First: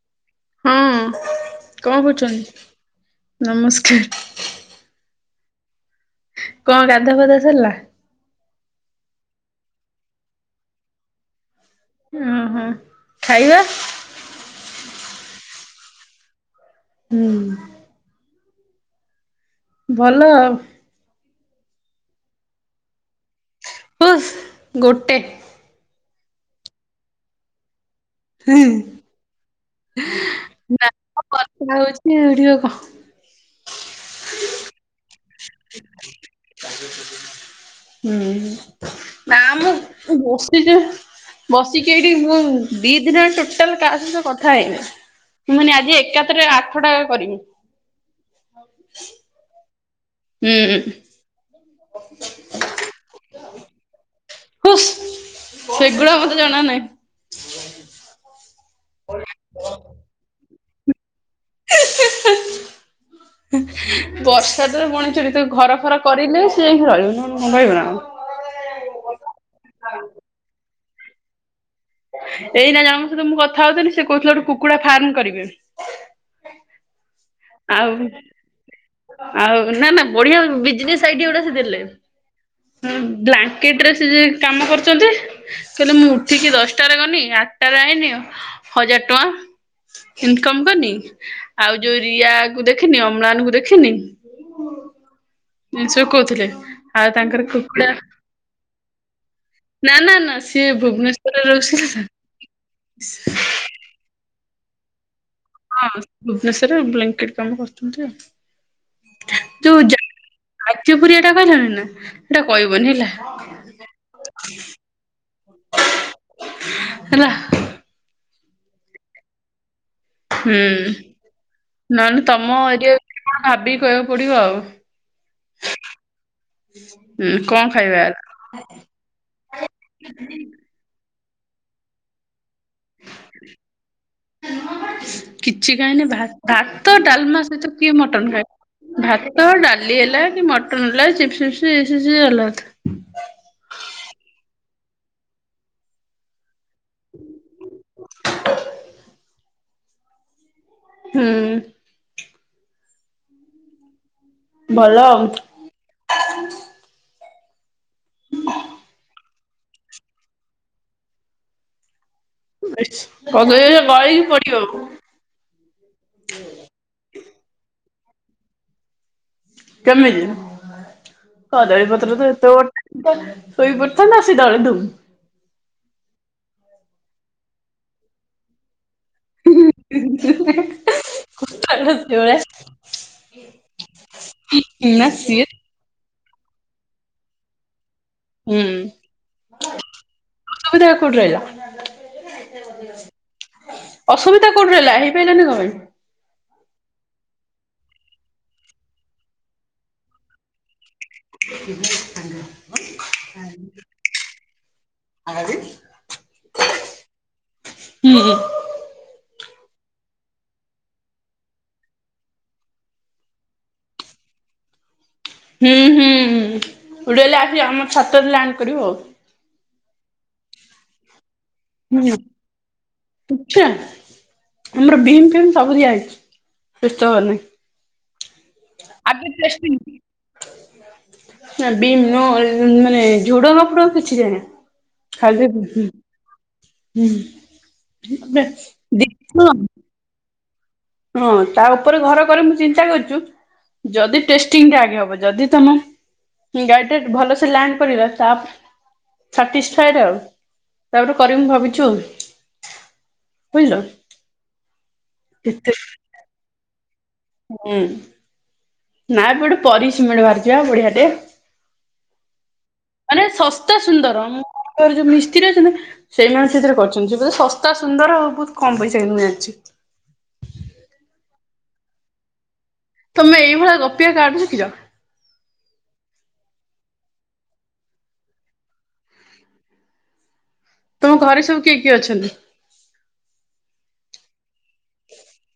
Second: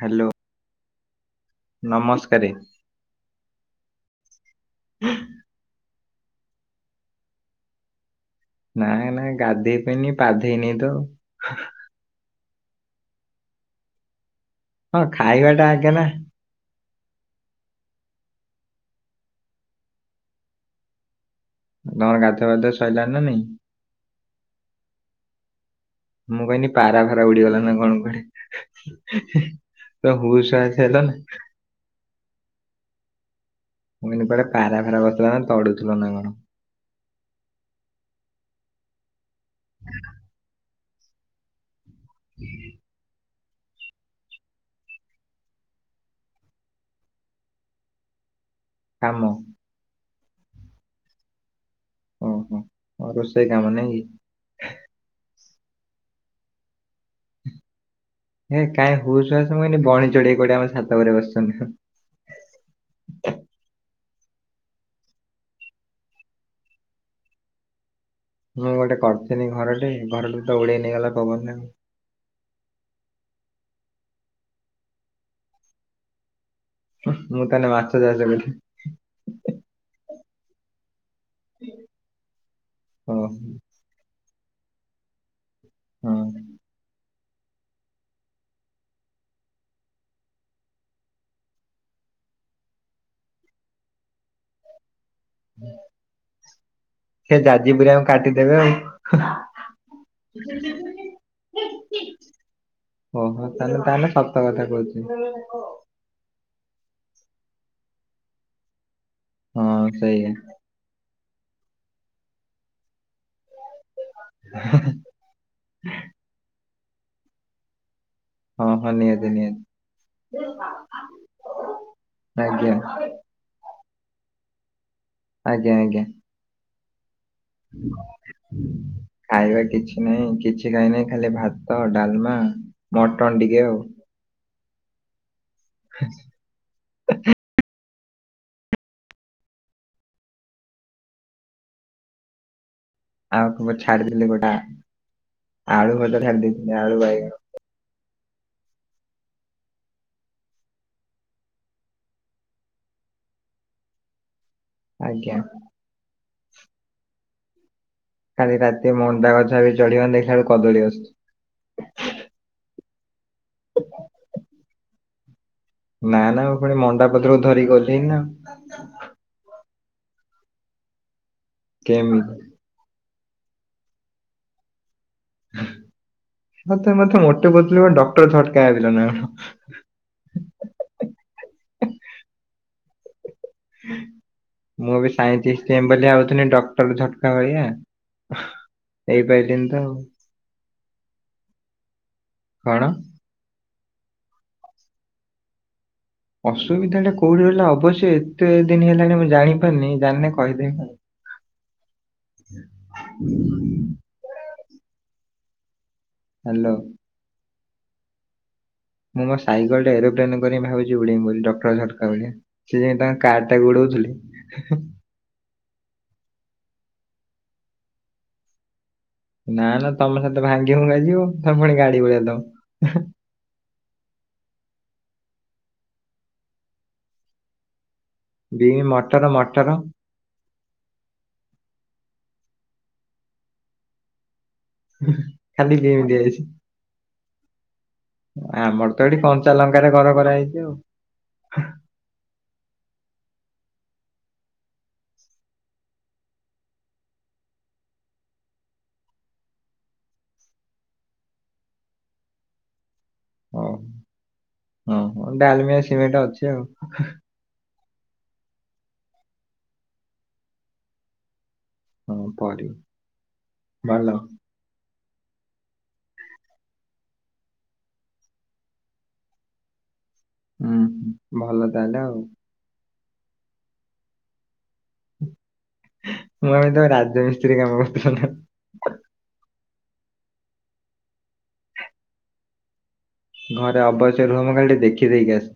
Hello. ହଁ କଣ କରୁଚନ୍ତି? ନମସ୍କାର। [inaudible] କଣ ଗାଧୁଆ ପାଧୁଆ ସରିଲା? ନାଇଁ ନାଇଁ ଗାଧେଇ ପନି ପାଧେଇନି ତ। ଓହୋ ଖାଇବା? ହଁ ଖାଇବା ଟା ଆଗେ ନା। ହୁଁ। ଭଲ ଆଉ। ତମର ଗାଧୁଆ ପାଧୁଆ ସରିଲାନଣି ନା ନାଇଁ? ହୁସ୍ ଗୋଟେ। ମୁଁ କହନି ପାରା ଫାରା ଉଡି ଗଲା ନା କଣ କୁଡେ? ତମେ ହୁସ ହାସ ହେଲ ନା। [unintelligible] ହଉଛି ଓଡିିବ କ? ମୁ କଇନି କୁଆଡେ ପାରା ଫାରା ବସିଥିଲା ନା କଣ ତଡୁଥିଲ ନା କଣ? ହୁଁ ନାମ ବସିଛି। ବସିକି ଏଇଠି ମୁଁ ଦି ଏ ଦିନ ଟୋଟାଲ କାହା ସହିତ କଥା ହେଇନି ମୁ କନି ଆଜି ଏକାତରେ ଆଠ ଟା କରିମି। କାମ। ହୁଁ। ଓହୋ ରୋଷେଇ କାମ ନାଁଇ କି? ହୁସ୍ ସେଗୁଡା ମତେ ଜଣା ନାହିଁ। ହେ କାହିଁ ହୁସହାସ୍ ହେଲେ ବଣି ଚଢେଇ ଗୁଡା ଆମ ଛାତ ଉପରେ ବସିଚନ୍ତି। ବର୍ଷା ତ ବଣି ଚଢ଼େଇ ତ ଘର ଫର କରିଲେ ସିଏ ଯାଇକି ରହିବ ନହେଲେ ରହିବ ନା କଣ? ମୁଁ ଗୋଟେ କରିଥିଲି ଘର ଟେ ଘରଟା କୁ ତ ଉଡେଇ ନେଇଗଲା ପବନରେ ଆଉ। ଏଇନା ଜଣଙ୍କ ସହିତ ମୁଁ କଥା ହଉଥିଲି ସେ କହୁଥିଲା ଗୋଟେ କୁକୁଡ଼ା ଫାର୍ମ କରିବେ। ମୁଁ ତାହେଲେ ଆଉ ମାଛ ଚାଷ କରିବି। ଆଉ ନା ନା ବଢିଆ ବିଜନେସ ଆଇଡିଆ ଗୋଟେ ସେ ଦେଲେ। ହଁ ଓହୋ ବ୍ଲାଙ୍କେଟ ସେ ଯେ କାମ କରୁଚନ୍ତି ସେ କହିଲେ ମୁଁ ହଁ ଉଠିକି ଦଶଟାରେ ଗଲି ଆ ତାର ଆଇନି ହଜାର ଟଙ୍କା ଇନକମ କରିନି ଆଉ ଯୋଉ ରିୟା କୁ ଦେଖିନି ଅମ୍ଳାନ କୁ ଦେଖିନି। ଆ ସେ କହୁଥିଲେ ଆଉ ସେ ତାଙ୍କର କୁକୁଡ଼ା ଯାଜପୁରିଆକୁ କାଟିଦେବେ ଆଉ। ନା ନା ନା ସିଏ ଭୁବନେଶ୍ଵରରେ ରହୁଛି। କାଲି ତାହେଲେ ସତ କଥା କହୁଚୁ। ହଁ ଭୁବନେଶ୍ଵର ରେ ବ୍ଲାଙ୍କେଟ କାମ କରୁଛନ୍ତି ଆଉ। ହଁ ସେଇଆ। ଆଚ୍ୟୁପୁରିଆଟା କହିଲାଣିି ନା ସେଟା କହିବନି ହେଲା। ହେଲା। ହଁ ହଁ ନିହାତି ନିହାତି। ହୁଁ ନନେ ତମ ଆଜ୍ଞା ଏରିଆ କଣ ଭାବିକି କହିବାକୁ ପଡିବ ଆଉ। ଆଜ୍ଞା ଆଜ୍ଞା। ହୁଁ କଣ ଖାଇବା ଖାଇବା। କିଛି ନାହିଁ କିଛି ଖାଇନି ଖାଲି ଭାତ ଡାଲମା। ମଟନ ଟିକେ ଆଉ କିଛି ଖାଇନି ଭା ଭାତ ଡାଲମା ସହିତ କିଏ ମଟନ ଖାଏ। ଭାତ ଡାଲି ହେଲା କି ମଟନ ହେଲା ଚିପ୍ସି ପିସ୍ପି ଏଲା ଆଉ ଛାଡିଥିଲି ଗୋଟା ଆଳୁ ଭଜା ଛାଡି ଦେଇଥିଲି ଆଳୁ ବାଇଗଣ। ହୁଁ। ଭଲ ଆଉ। ଆଜ୍ଞା। କାଲି ରାତି ମଣ୍ଡା ଗଛ ବି ଚଢିବନ ଦେଖିଲ ବେକୁ କଦଳୀ ଆସୁଛି। କଦଳୀ ଗଛ ଗଳିକି ପଡିବ। ନା ନା ମୁଁ ପୁଣି ମଣ୍ଡା ପତ୍ରକୁ ଧରିକି ଗଲିଣି ନା ଆଉ। ବ କେମିତି କଦଳୀ ପତ୍ର ତ କେମିତି ଏତେ ବଟେ। ଶୋଇ ପଡିଥାନ୍ତା ସେ ଡରେଇ ଦୋଉଛି। ମତେ ମତେ ଭର୍ତି କରିଥିଲେ ମୁଁ ଡ଼କ୍ଟର ଝଟକା ହେବି ନା କଣ। କଥା ଟା ସେଇ ଭଳିଆ। ମୁଁ ବି ସିଏ ସାଇଣ୍ଟିଷ୍ଟି ହେବି ବୋଲି ଭାବୁଥିଲି ଡକ୍ଟର ଝଟକା ଭଳିଆ। ହୁଁ। ହେଇପାରିଲିନି ତ ଆଉ। ଅସୁବିଧା କୋଉଠି ରହିଲା। କଣ? ଅସୁବିଧା କୋଉଠି ରହିଲା ହେଇପାରିଲନି କଣ ପାଇଁ। ଅସୁବିଧା ଟା କୋଉଠି ରହିଲା ଅବଶ୍ୟ ଏତେ ଦିନ ହେଲାଣି ମୁଁ ଜାଣିପାରିନି ଜାଣିନେ କହିଦେବି ଆଉ। ଆଜି। ହ୍ୟାଲୋ। ହୁଁ। ମୁଁ ମୋର ସାଇକେଲ ଟା ଏରୋପ୍ଲେନ କରିିକି ଭାବୁଛି ଉଡେଇ ବୋଲି ଡକ୍ଟର ଝଟକା ଭଳିଆ। ସେ ଯାଇ ତାଙ୍କ କାର୍ଡଟାକୁ ଗୋଡଉଥିଲି। ହୁଁ ହୁଁ ଉଡେଇଲେ ଆସିବ ଆମ ଛାତରେ ଲ୍ୟାଣ୍ଡ କରିବ ଆଉ। ନା ନା ତମ ଛାତ ଭାଙ୍ଗି ଫୁଙ୍ଗା ଯିବ ତମେ ପୁଣି ଗାଳି ଗୁଳା ଦବ। ଆଚ୍ଛା ଆମର ବିମ୍ ଫିମ୍ ସବୁ ଦିଆ ହେଇଛି ବ୍ୟସ୍ତହବାର ନାହିଁ। ବିମ୍ ଆ ମଟର ମଟର ପ୍ରଶିତି ନା ବିମ ନୁହଁ ମାନେ ଝୁଡଙ୍ଗ ଫୁଡଙ୍ଗ କିଛି ନା [unintelligible] ଯାଇଛି। ହୁଁ ଦେଖ ହଁ। ପାଖରେ ଘର କରାଯାଇଛି ଆଉ। ହଁ ତା ଉପରେ ଘର କରେ ମୁଁ ଚିନ୍ତା କରିଛୁ ଯଦି ଟେଷ୍ଟିଂଟା ଆଗେ ହବ ଯଦି ତମ ଗାଇଡ ଭଲସେ ଲ୍ୟାଣ୍ଡ କରିଲା ତା ସାଟିଶଫାଜଡ ଆଉ ତାପରେ କରିବି ଭାବିଛୁ ଆଉ। ବୁଝିଲ? ଓ ହୋ କେତେ ଡାଲମିଆ ସିମେଣ୍ଟ ଅଛି ଆଉ। ହୁଁ। ନା ଏଟେ ପରି ସିମେଣ୍ଟ ବାହାରିି ପା ବଢିଆଟେ। ହଁ ପରିବା ମାନେ ଶସ୍ତା ଭଲ ହୁଁ ସୁନ୍ଦରର ଯୋଉ ମିସ୍ତ୍ରୀ ଅଛନ୍ତି ନା ସେଇମାନେ ସେଥିରେ କରିଛନ୍ତି ବେ ଶସ୍ତା ସୁନ୍ଦର ଆଉ ବହୁତ କମ ପଇସା କିନ୍ତୁ ମୁଁ ଜାଣିଛି। ହୁଁ ହୁଁ ଭଲ ତାହେଲେ ଆଉ। ତମେ ଏଇ ଭଳିଆ ଗପିବା କାହାଠୁ ଶିଖିଛ? ମୁଁ ଆମେ ତ ରାଜ୍ୟ ମିସ୍ତ୍ରୀ କାମ କରୁଥିଲ ତମ ଘରେ ସବୁ କିଏ କିଏ ଅଛନ୍ତି? ଘରେ ଅବଶ୍ୟ ରୁହ ମୁଁ ଖାଲି ଟିକେ ଦେଖିଦେଇକି ଆସ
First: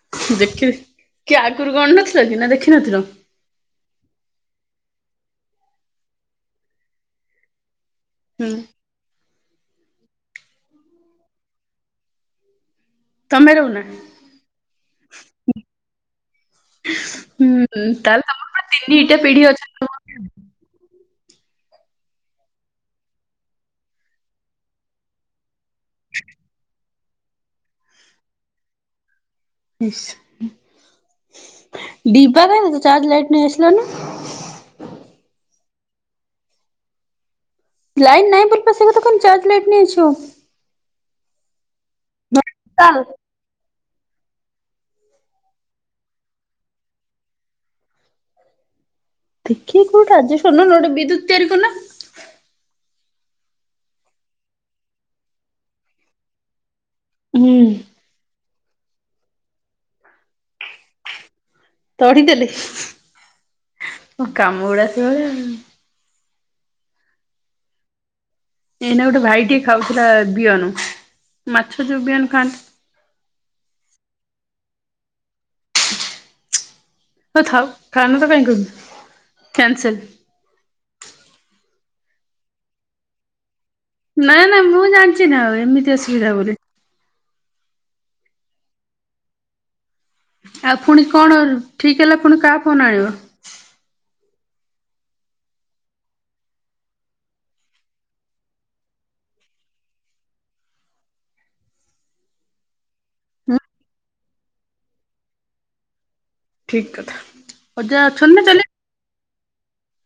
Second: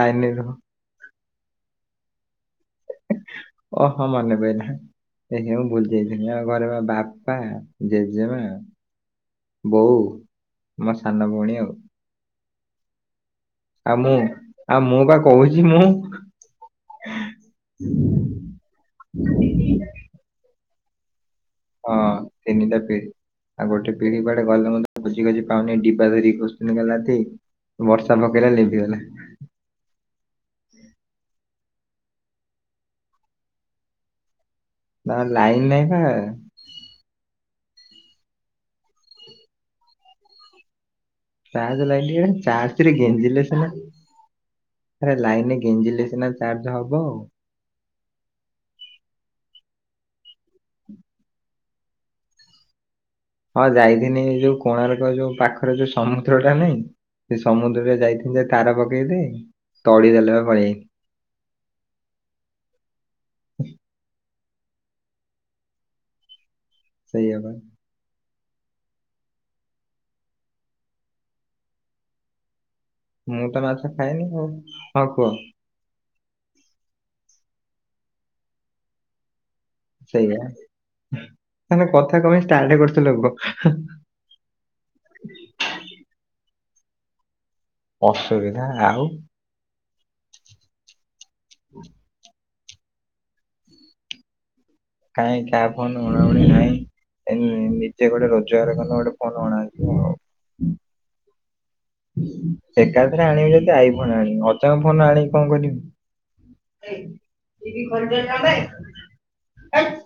ଲାଇନରେ ରୁହ। ଦେଖି କି ଆଗରୁ ଗଣ ନଥିଲ କି ନା ଦେଖିନଥିଲ? ଓହୋ ମନେ ପଇଲା ସେ ମୁଁ ଭୁଲି ଯାଇଥିଲି ଆମ ଘରେ ମୋ ବାପା। ଜେଜେମା, ହୁଁ ବୋଉ, ମୋ ସାନ ଭଉଣୀ ଆଉ। ତମେ ରହୁ ଆଉ ମୁଁ ଆଉ ମୁଁ ବା କହୁଛି ମୁଁ ହୁଁ ତାହେଲେ ତିନିଟା ପିଢି ଅଛନ୍ତି। ହଁ ତିନିଟା ପିଢି ଆଉ ଗୋଟେ ପିଢି କୁଆଡେ ଗଲେ ମୁଁ ବୁଝି ଡିିବା ଧରିକି ଖୋଜୁଥିଲି କାଲି ରାତି ବର୍ଷା ପକେଇଲା ଲିଭିିଗଲା। ଡିବା କାଇଁ ଚାର୍ଜ ଲାଇଟ ନେଇ ଆସିଲ ନି? ନା ଲାଇନ୍ ନାହିଁ ପା? ଲାଇଟ ନାଇଁ ବୋଲି ପା କଥା କଣ ଚାର୍ଜ ଲାଇଟ ନେଇଛ। ଚାର୍ଜ ଲାଇଟ ନୁହଁ ଚାର୍ଜ ରେ ନଡ଼ିଶାଲ ଗେଞଜିଲେ ସିନା? ଆରେ ଲାଇନ ରେ ଗେଞ୍ଜିଲେ ସନା ଚାର୍ଜ ହବ ଆଉ। ଦେଖି କୋଉଠା ରାଜ ଶୁନ ଗୋଟେ ବିଦ୍ୟୁ ତିଆରି କରୁ ନା? ହଁ ଯାଇଥିନି ଯୋଉ କୋଣାର୍କ ଯୋଉ ପାଖରେ ଯୋଉ ସମୁଦ୍ର ଟା ନାଇଁ ସେ ହୁଁ ସମୁଦ୍ରରେ ଯାଇ ତାର ପକେଇ ଦେ ତଳି ଦେଲେ ପା ପଳିଆଇଲି। ତଡିଦେଲେ? [inaudible] ହଁ କାମ ଗୁଡା ସେଇଭଳିଆ ଆଉ। ସେଇଆ ପା। ଏଇନା ଗୋଟେ ଭାଇ ଟେ ଖାଉଥିଲା ବିହନ ମାଛ ଯୋଉ ବିହନ ଖାଆନ୍ତି ମୁଁ ତ ମାଛ ଖାଏନି ଆଉ ହଁ କୁହ। ହଁ ଥାଉ ଖାଅନା ତ କାଇଁ କହିବି କ୍ୟାନସେଲ। ସେଇଆ ତାହେଲେ କଥା କଣ ପାଇଁ ଷ୍ଟାର୍ଟ କରୁଥିଲ କୁହ? ନାଇଁ ନା ମୁଁ ଜାଣିଛି ନା ଆଉ ଏମିତି ଅସୁବିଧା ବୋଲି। ଅସୁବିଧା ଆଉ ଆଉ ପୁଣି କଣ ଠିକ୍ ହେଲା ପୁଣି କାହା ଫୋନ୍ ଆଣିବ? କାଇଁ କା ଫୋନ ଉଣାଉଣି ନାହିଁ। ଏଇ ନିଜେ ଗୋଟେ ରୋଜଗାର କଲେ ଗୋଟେ ଫୋନ ଅଣାଯିବ ଆଉ। ଏକାଥରେ ଆଣିବି ହୁଁ ଯଦି ଆଇ ଫୋନ ଆଣିବି ଅଜାଙ୍କ ଫୋନ ଆଣିକି କଣ କରିବି। ଠିକ କଥା ଅଜା ଅଛନ୍ତି ତାହେଲେ। [unintelligible]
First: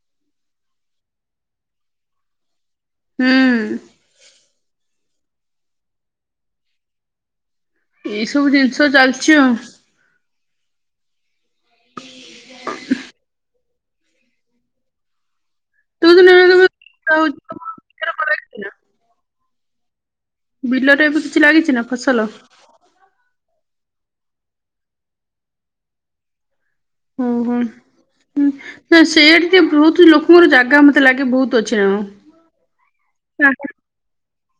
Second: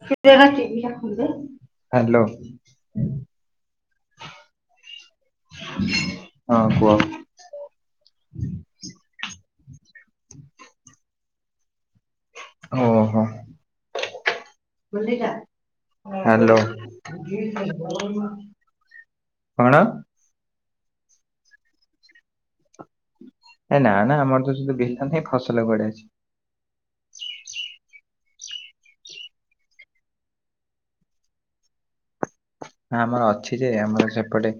[unintelligible] ହାଲୋ। ହୁଁ। ହଁ କୁହ? ଏଇ ସବୁ ଜିନିଷ ଚାଲିଛି ଆଉ। ଓହୋ ତୁ ହ୍ୟାଲୋ। ଦିନେ କେବେ ହୁଁ କଣ? ବିଲରେ ଏବେ କିଛି ଲାଗିଛି ନା ଫସଲ? ଏ ନା ନା ଆମର ତ ସେଠି ବିଲ ନାହିଁ ଫସଲ କୁଆଡେ ଆସିବ। ହୁଁ ହୁଁ। ହୁଁ ସେନ୍ତି ବହୁତ ଲୋକଙ୍କର ଜାଗା ମତେ ଲାଗେ ବହୁତ ଅଛି ନା। ହ ଆମର ଅଛି ଯେ କଣ? ଆମର ସେପଟେ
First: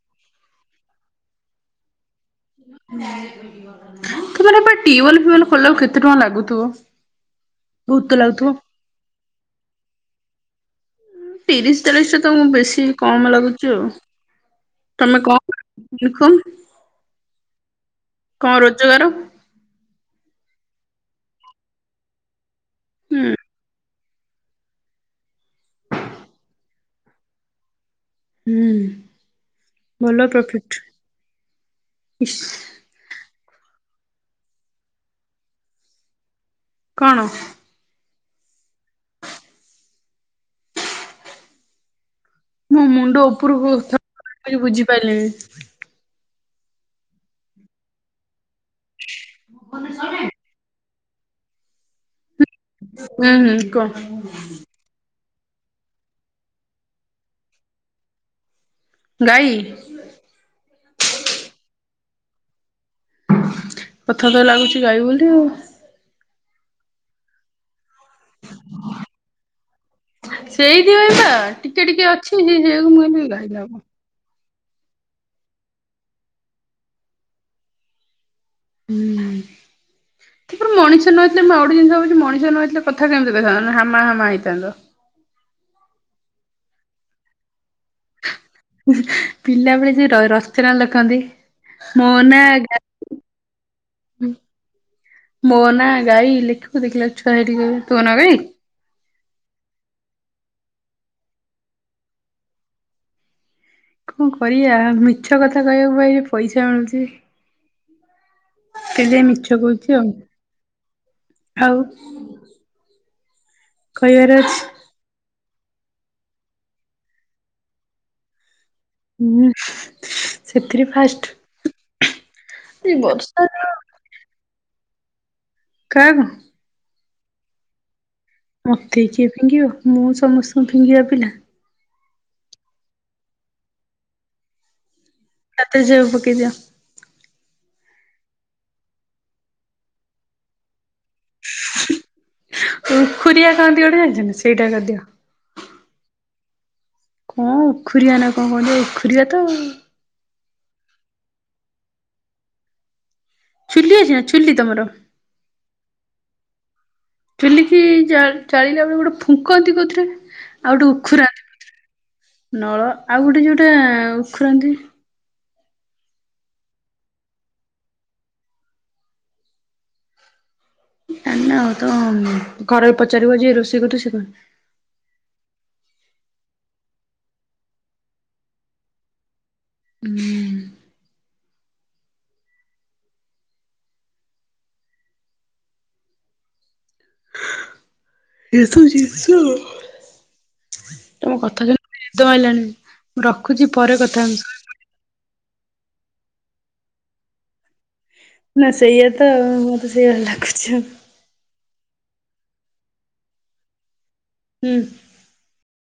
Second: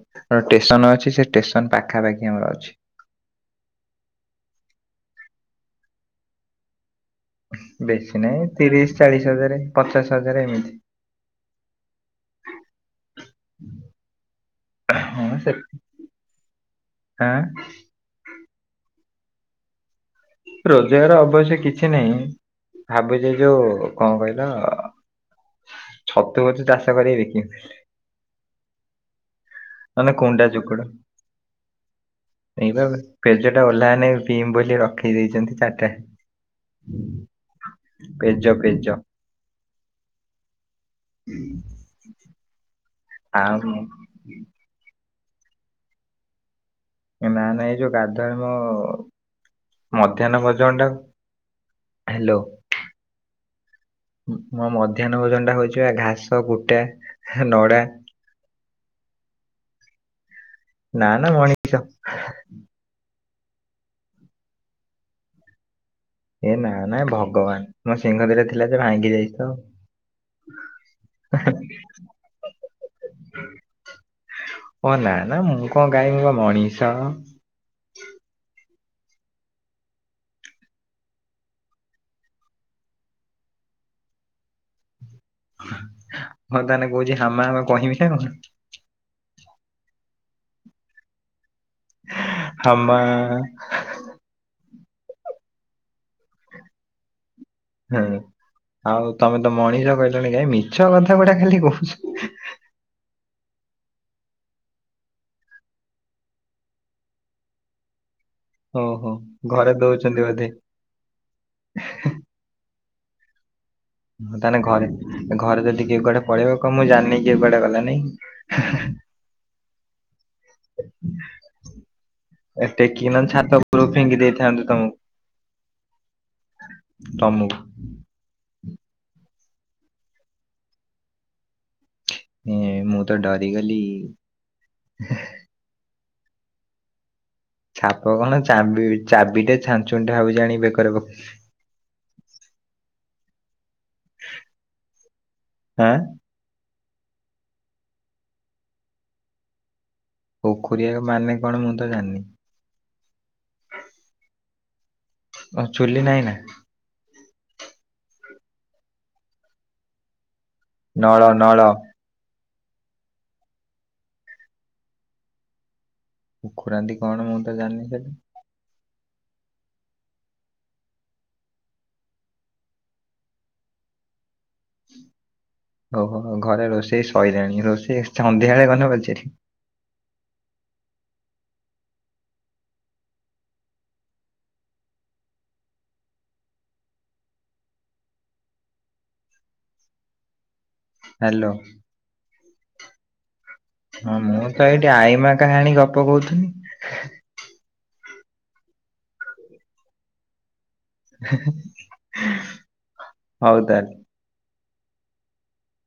ଷ୍ଟେସନ ଅଛି ସେ ଷ୍ଟେସନ ପାଖାପାଖି ଆମର ଅଛି। [unintelligible] ତମ ହେପଟେ ଟିଅଳ ଫିଅଲ ଖୋଲିଲା ବେଳକୁ କେତେଟଙ୍କା ଲାଗୁଥିବ? ବହୁତ ତ ବେଶୀ ନାହିଁ ଲାଗୁଥିବ। ତିରିଶି ଚାଳିଶି ହଜାର ପଚାଶ ହଜାର ଏମିତି। ତିରିଶି ଚାଳିଶି ଟା ତମକୁ ବେଶୀ କମ ଲାଗୁଛି ଆଉ। ତମେ କଣ ଦେଖ? ଆଁ କଣ ରୋଜଗାର? ରୋଜଗାର ଅବଶ୍ୟ କିଛି ନାହିଁ ହୁଁ ଭାବୁଛି ଯୋଉ କଣ କହିଲ ଛତୁ ପଛୁ ଚାଷ କରିବିନି। ହୁଁ। ମନେ ଭଲ କୁଣ୍ଡା ପ୍ରଫିଟ ଚୁକୁଡ଼ା। ଇସ୍ [unintelligible] ପେଜ ଟା ଓହ୍ଲା ନ ପିମ୍ ବୋଲି ରଖେଇ ଦେଇଛନ୍ତି ଚାରିଟା। କଣ? ପେଜ ପେଜ - ମୋ ମୁଣ୍ଡ ଉପରକୁ ବୁଝି ପାରିଲିନି। ନା ନା ଏଇ ଯୋଉ ଦାଦାଙ୍କ ମଧ୍ୟାହ୍ନ ଭୋଜନ ଟାକୁ। ହ୍ୟାଲୋ। ହୁଁ ହୁଁ କହ? ମୋ ମଧ୍ୟାହ୍ନ ଭୋଜନ ଟା ହଉଛି ଘାସ କୁଟା ନଡା ଗାଈ। ନା ନା ମଣି। [unintelligible] ପଥ ତ ଲାଗୁଛି ଗାଈ ବୋଲି ଆଉ। ଏ ନା ନା ଭଗବାନ ମୋ ସିଂଗ ଦିଟା ଥିଲା ଯେ ଭାଙ୍ଗି ଯାଇଛି ତ। ସେଇଥିପାଇଁ ପା ଟିକେ ଟିକେ ଅଛି [unintelligible] ମୁଁ କ ଗାଇଲା ହବ। ଓ ନା ନା ମୁଁ କଣ ଗାଈ ମୁଁ ପା ମଣିଷ। ହୁଁ। ମଣିଷ ନହେଇଥିଲେ ମୁଁ ଆଉୋ ଗୋଟେ ଭାବୁଛି ମଣିଷ ନଇଥିଲେ କଥା କେମିତି କହିଥାନ୍ତତା ନା ହାମା ହାମା ହେଇଥାନ୍ତତା ହଁ ତାହେଲେ କହୁଛି ହାମା ହାମେ କହିବି ନା କଣ। ପିଲାବେଳେ ସେ ରସନା ଲେଖନ୍ତି ମୋ ନା ହାମା ମୋ ନା ଗାଈ ଲେଖିବ ଦେଖିଲା ଛୁଆ ହେଠି କହିବେ ତୋ ହୁଁ ନା ଗାଇ। ଆଉ ତମେ ତ ମଣିଷ କହିଲଣି କାଇ ମିଛ କଥା ଗୁଟା ଖାଲି କହୁଛୁ। କଣ କରିବା ମିଛ କଥା କହିବାକୁ ପାଇଁ ପଇସା ମିଳୁଛି। ସେ ଓହୋ ଯାଇ ମିଛ ଘରେ କହୁଛି ଆଉ, ଦଉଛନ୍ତି ବୋଧେ ଆଉ କହିବାର ହଁ ଅଛି ତାହେଲେ ଘରେ ଘରେ ଯଦି କିଏ କୁଆଡେ ପଳେଇବ, କହିବ ମୁଁ ଜାଣିନି କିଏ କୁଆଡେ ଗଲାଣି? ହୁଁ ସେଥିରେ ଫାଷ୍ଟ ଏ ଟେକିକି ନହେଲେ ଛାତ ଓପରକୁ ଫିଙ୍ଗି ଦେଇଥାଆନ୍ତୁ ତମକୁ। କାହାକୁ? ତମକୁ। ମତେ କିଏ ଫିଙ୍ଗିବ, ମୁଁ ସମସ୍ତଙ୍କୁ ଫିଙ୍ଗିଆ ପିଲା। ଏଁ ମୁଁ ତ ଡରିଗଲି। ଛାତିରେ ଛିପ ପକେଇ ଦିଅ। ଛାପ କଣ ଚାବି ଚାବିଟେ, ଛାଞ୍ଚୁଣି ଟେ ଭାବୁଛି ଆଣିକି ବେକରେ ପକେଇ ପୋଖରିଆ କହନ୍ତି ଗୋଟେ ଜାଣିଛନ୍ତି, ସେଇଟା କରିଦିଅ। ଆଁ। କଣ ଉଖୁରିଆ ନା କଣ କହନ୍ତି, ଉଖୁରିଆ ତ ଆଉ। ଉଖୁରିଆ ମାନେ କଣ ମୁଁ ତ ଜାଣିନି? ଚୁଲି ଅଛି ନା ଚୁଲି ତମର ଓ ଚୁଲି ନାଇଁ ନା। ଚୁଲିକି ଜା ଜାଳିଲା ବେଳେ, ଗୋଟେ ଫୁଙ୍କନ୍ତି କୋଉଥିରେ? ଆଉ ଗୋଟେ ନଳ ଉଖୁରାନ୍ତି ନଳ କୋଉଥିରେ? ନଳ ଆଉ ଗୋଟେ ଯୋଉଟା ଉଖୁରାନ୍ତି। ଉଖୁରାନ୍ତି କଣ ମୁଁ ତ ଜାଣିନି ସେଇଟା? ନା ଆଉ ତ ଘରେ ପଚାରିବ, ଯିଏ ରୋଷେଇ କରୁଥିବେ ସେ କହି ଓ ହୋ ଘରେ ରୋଷେଇ ସଇଲାଣି, ରୋଷେଇ ସନ୍ଧ୍ୟାବେଳେ ଗଲେ ପଚାରିବି। ହୁଁ। ଯୀଶୁ ଯୀଶୁ ତମ ହ୍ୟାଲୋ କଥା ଶୁଣି ମତେ ନିଦ ମାଇଲାଣି। ମୁଁ ରଖୁଛି ପରେ ହଁ କଥା ମୁଁ ହଉଚି। ତ ଏଇଠି ଆଈମା କାହାଣୀ ଗପ କହୁଥିଲି। ନା ସେଇଆ ତ ଆଉ, ମତେ ସେଇଆ ଲାଗୁଛି। ହଉ ତାହେଲେ। ହୁଁ।